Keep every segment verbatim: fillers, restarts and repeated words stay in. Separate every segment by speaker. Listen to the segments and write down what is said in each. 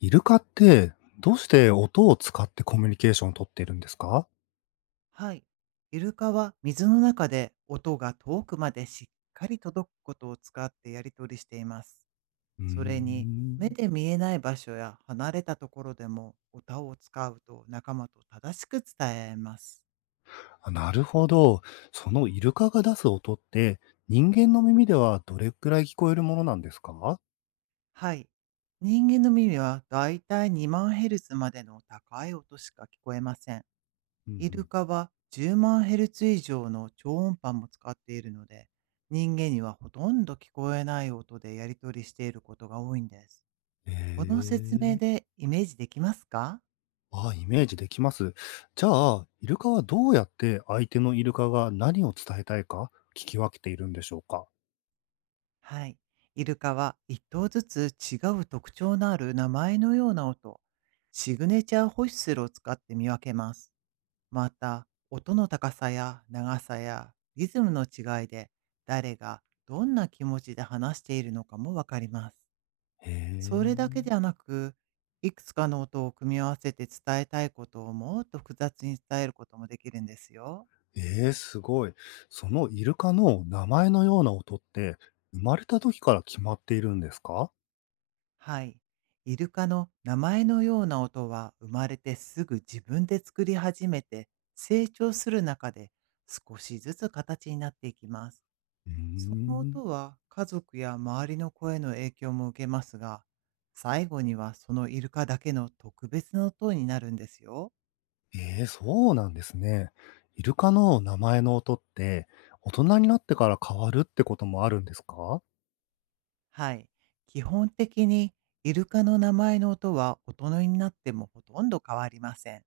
Speaker 1: イルカって、どうして音を使ってコミュニケーションを取っているんですか？
Speaker 2: はい。イルカは水の中で音が遠くまでしっかり届くことを使ってやり取りしています。
Speaker 1: うー
Speaker 2: それに、目
Speaker 1: ん。
Speaker 2: で見えない場所や離れたところでも歌を使うと仲間と正しく伝えます。
Speaker 1: あ、なるほど。そのイルカが出す音って、人間の耳ではどれくらい聞こえるものなんですか？
Speaker 2: はい。人間の耳はだいたいにまんヘルツまでの高い音しか聞こえません。
Speaker 1: うんう
Speaker 2: イル
Speaker 1: ん。
Speaker 2: カはじゅうまんヘルツ以上の超音波も使っているので、人間にはほとんど聞こえない音でやり取りしていることが多いんです。こ
Speaker 1: へ
Speaker 2: の説明
Speaker 1: え。
Speaker 2: でイメージできますか？
Speaker 1: ああ、イメージできます。じゃあ、イルカはどうやって相手のイルカが何を伝えたいか聞き分けているんでしょうか？
Speaker 2: はい。イルカは一頭ずつ違う特徴のある名前のような音、シグネチャーホイッスルを使って見分けます。また、音の高さや長さやリズムの違いで誰がどんな気持ちで話しているのかもわかります。
Speaker 1: へ
Speaker 2: それだ
Speaker 1: え。
Speaker 2: けではなく、いくつかの音を組み合わせて伝えたいことをもっと複雑に伝えることもできるんですよ。
Speaker 1: ええ、すごい。そのイルカの名前のような音って、生まれた時から決まっているんですか？
Speaker 2: はい。イルカの名前のような音は生まれてすぐ自分で作り始めて、成長する中で少しずつ形になっていきます。
Speaker 1: うー
Speaker 2: その
Speaker 1: ん。
Speaker 2: 音は家族や周りの声の影響も受けますが、最後にはそのイルカだけの特別な音になるんですよ。
Speaker 1: ええ、そうなんですね。イルカの名前の音って、大人になってから変わるってこともあるんですか？
Speaker 2: はい。基本的にイルカの名前の音は大人になってもほとんど変わりません。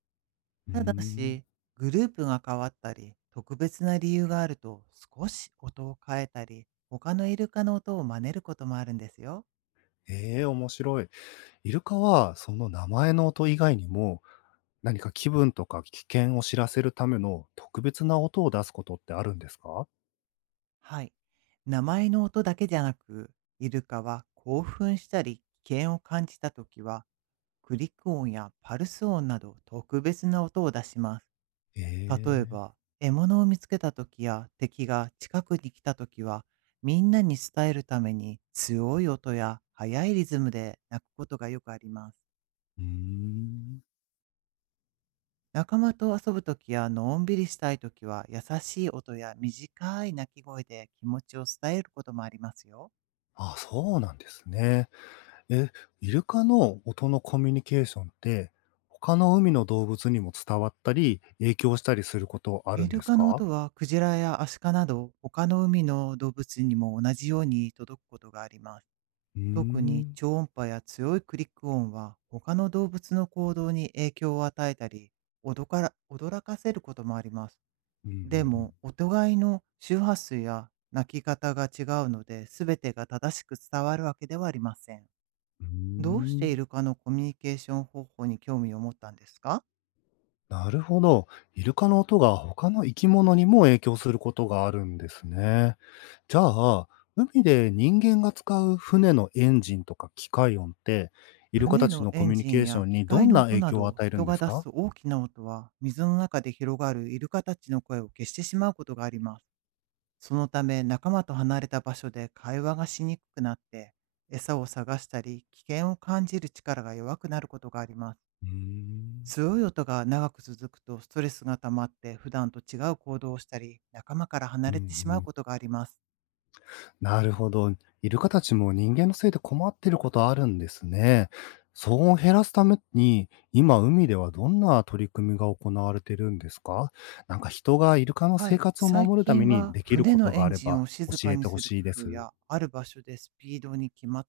Speaker 1: うー
Speaker 2: ただ
Speaker 1: ん。
Speaker 2: し、グループが変わったり、特別な理由があると少し音を変えたり、他のイルカの音を真似ることもあるんですよ。
Speaker 1: ええ、面白い。イルカはその名前の音以外にも、何か気分とか危険を知らせるための特別な音を出すことってあるんですか？
Speaker 2: はい。名前の音だけじゃなく、イルカは興奮したり危険を感じたときは、クリック音やパルス音など特別な音を出します。
Speaker 1: え
Speaker 2: 例え
Speaker 1: え。
Speaker 2: ば、獲物を見つけたときや敵が近くに来たときは、みんなに伝えるために強い音や速いリズムで鳴くことがよくあります。
Speaker 1: うーん。
Speaker 2: 仲間と遊ぶときやのんびりしたいときは、優しい音や短い鳴き声で気持ちを伝えることもありますよ。
Speaker 1: あ、そうなんですね。え、イルカの音のコミュニケーションって、他の海の動物にも伝わったり、影響したりすることある
Speaker 2: イ
Speaker 1: んで
Speaker 2: ル
Speaker 1: す
Speaker 2: カの
Speaker 1: か？
Speaker 2: 音はクジラやアシカなど他の海の動物にも同じように届くことがあります。
Speaker 1: うー
Speaker 2: 特に
Speaker 1: ん。
Speaker 2: 超音波や強いクリック音は他の動物の行動に影響を与えたり、驚から驚かせることもあります。
Speaker 1: うんうんう
Speaker 2: で
Speaker 1: ん。
Speaker 2: も、お互いの周波数や鳴き方が違うので、全てが正しく伝わるわけではありません。
Speaker 1: うー
Speaker 2: どうしてイ
Speaker 1: ん。
Speaker 2: ルカのコミュニケーション方法に興味を持ったんですか？
Speaker 1: なるほど。イルカの音が他の生き物にも影響することがあるんですね。じゃあ、海で人間が使う船のエンジンとか機械音って、イルカた
Speaker 2: 船
Speaker 1: ち
Speaker 2: の
Speaker 1: のコ
Speaker 2: エン
Speaker 1: ミュニ
Speaker 2: ジ
Speaker 1: ケ
Speaker 2: ン
Speaker 1: ーショ
Speaker 2: や
Speaker 1: ン
Speaker 2: 機
Speaker 1: にど
Speaker 2: 械
Speaker 1: ん
Speaker 2: の
Speaker 1: な
Speaker 2: 音
Speaker 1: 影
Speaker 2: な
Speaker 1: 響を
Speaker 2: ど
Speaker 1: 与えるん
Speaker 2: 人
Speaker 1: で
Speaker 2: が
Speaker 1: す
Speaker 2: 出
Speaker 1: か？
Speaker 2: す大きな音は、水の中で広がるイルカたちの声を消してしまうことがあります。そのため、仲間と離れた場所で会話がしにくくなって、餌を探したり危険を感じる力が弱くなることがあります。
Speaker 1: うーん。
Speaker 2: 強い音が長く続くと、ストレスが溜まって普段と違う行動をしたり、仲間から
Speaker 1: う
Speaker 2: 離
Speaker 1: んう
Speaker 2: れてしまう
Speaker 1: ん。
Speaker 2: ことがあります。
Speaker 1: なるほど。イルカたちも人間のせいで困ってることあるんですね。騒音を減らすために、今海ではどんな取り組みが行われてるんですか？なんか人がイルカの
Speaker 2: は
Speaker 1: 生
Speaker 2: い、
Speaker 1: 活を
Speaker 2: 最
Speaker 1: 守るため
Speaker 2: 近
Speaker 1: に
Speaker 2: は
Speaker 1: できる
Speaker 2: 船
Speaker 1: こ
Speaker 2: の
Speaker 1: とが
Speaker 2: エ
Speaker 1: あ
Speaker 2: ン
Speaker 1: れ
Speaker 2: ジン
Speaker 1: ば
Speaker 2: を静
Speaker 1: 教
Speaker 2: か
Speaker 1: え
Speaker 2: に
Speaker 1: てほ
Speaker 2: する
Speaker 1: しいで
Speaker 2: 工夫
Speaker 1: す。
Speaker 2: や、ある場所でスピードに決ま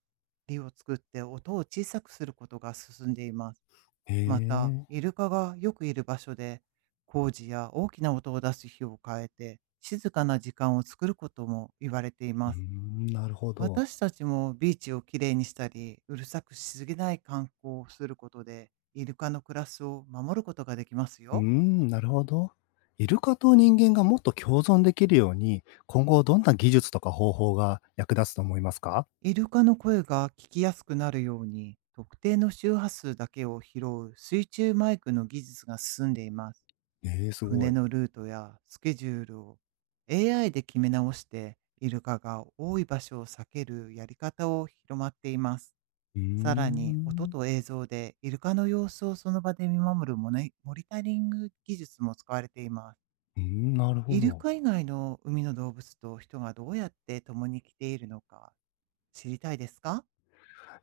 Speaker 2: りを作って音を小さくすることが進んでいます。
Speaker 1: へ
Speaker 2: また、
Speaker 1: え。
Speaker 2: イルカがよくいる場所で工事や大きな音を出す日を変えて、静かな時間を作ることも言われてい
Speaker 1: うー
Speaker 2: ます。
Speaker 1: ん、なるほど。
Speaker 2: 私たちもビーチをきれいにしたり、うるさくしすぎない観光をすることで、イルカの暮らしを守ることができます
Speaker 1: うー
Speaker 2: よ。
Speaker 1: ん、なるほど。イルカと人間がもっと共存できるように、今後どんな技術とか方法が役立つと思いますか？
Speaker 2: イルカの声が聞きやすくなるように、特定の周波数だけを拾う水中マイクの技術が進んでいます。
Speaker 1: ええ、すご
Speaker 2: 船
Speaker 1: い。
Speaker 2: のルートやスケジュールを エーアイ で決め直して、イルカが多い場所を避けるやり方を広まっています。
Speaker 1: うー
Speaker 2: さらに、音
Speaker 1: ん。
Speaker 2: と映像でイルカの様子をその場で見守るモネモニタリング技術も使われています。
Speaker 1: うーん、なるほ
Speaker 2: イル
Speaker 1: ど。
Speaker 2: カ以外の海の動物と人がどうやって共に来ているのか知りたいですか？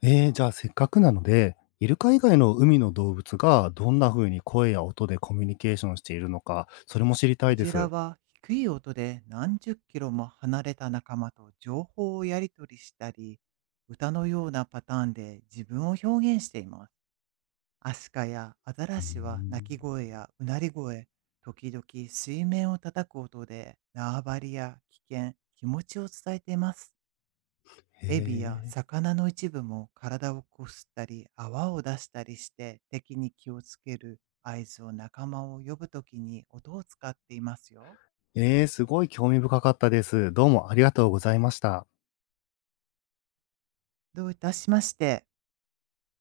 Speaker 1: ええ、じゃあせっかくなので、イルカ以外の海の動物がどんな風に声や音でコミュニケーションしているのか、それも知りた
Speaker 2: ク
Speaker 1: いで
Speaker 2: ジラ
Speaker 1: す。
Speaker 2: は低い音で何十キロも離れた仲間と情報をやり取りしたり、歌のようなパターンで自分を表現しています。アシカやアザ
Speaker 1: う
Speaker 2: ラ
Speaker 1: ー
Speaker 2: シは鳴
Speaker 1: ん。
Speaker 2: き声やうなり声、時々水面を叩く音で縄張りや危険、気持ちを伝えています。
Speaker 1: へ
Speaker 2: エビや
Speaker 1: え。
Speaker 2: 魚の一部も体をこすったり泡を出したりして、敵に気をつける合図を仲間を呼ぶときに音を使っていますよ。
Speaker 1: ええ、すごい興味深かったです。どうもありがとうございました。
Speaker 2: どういたしまして。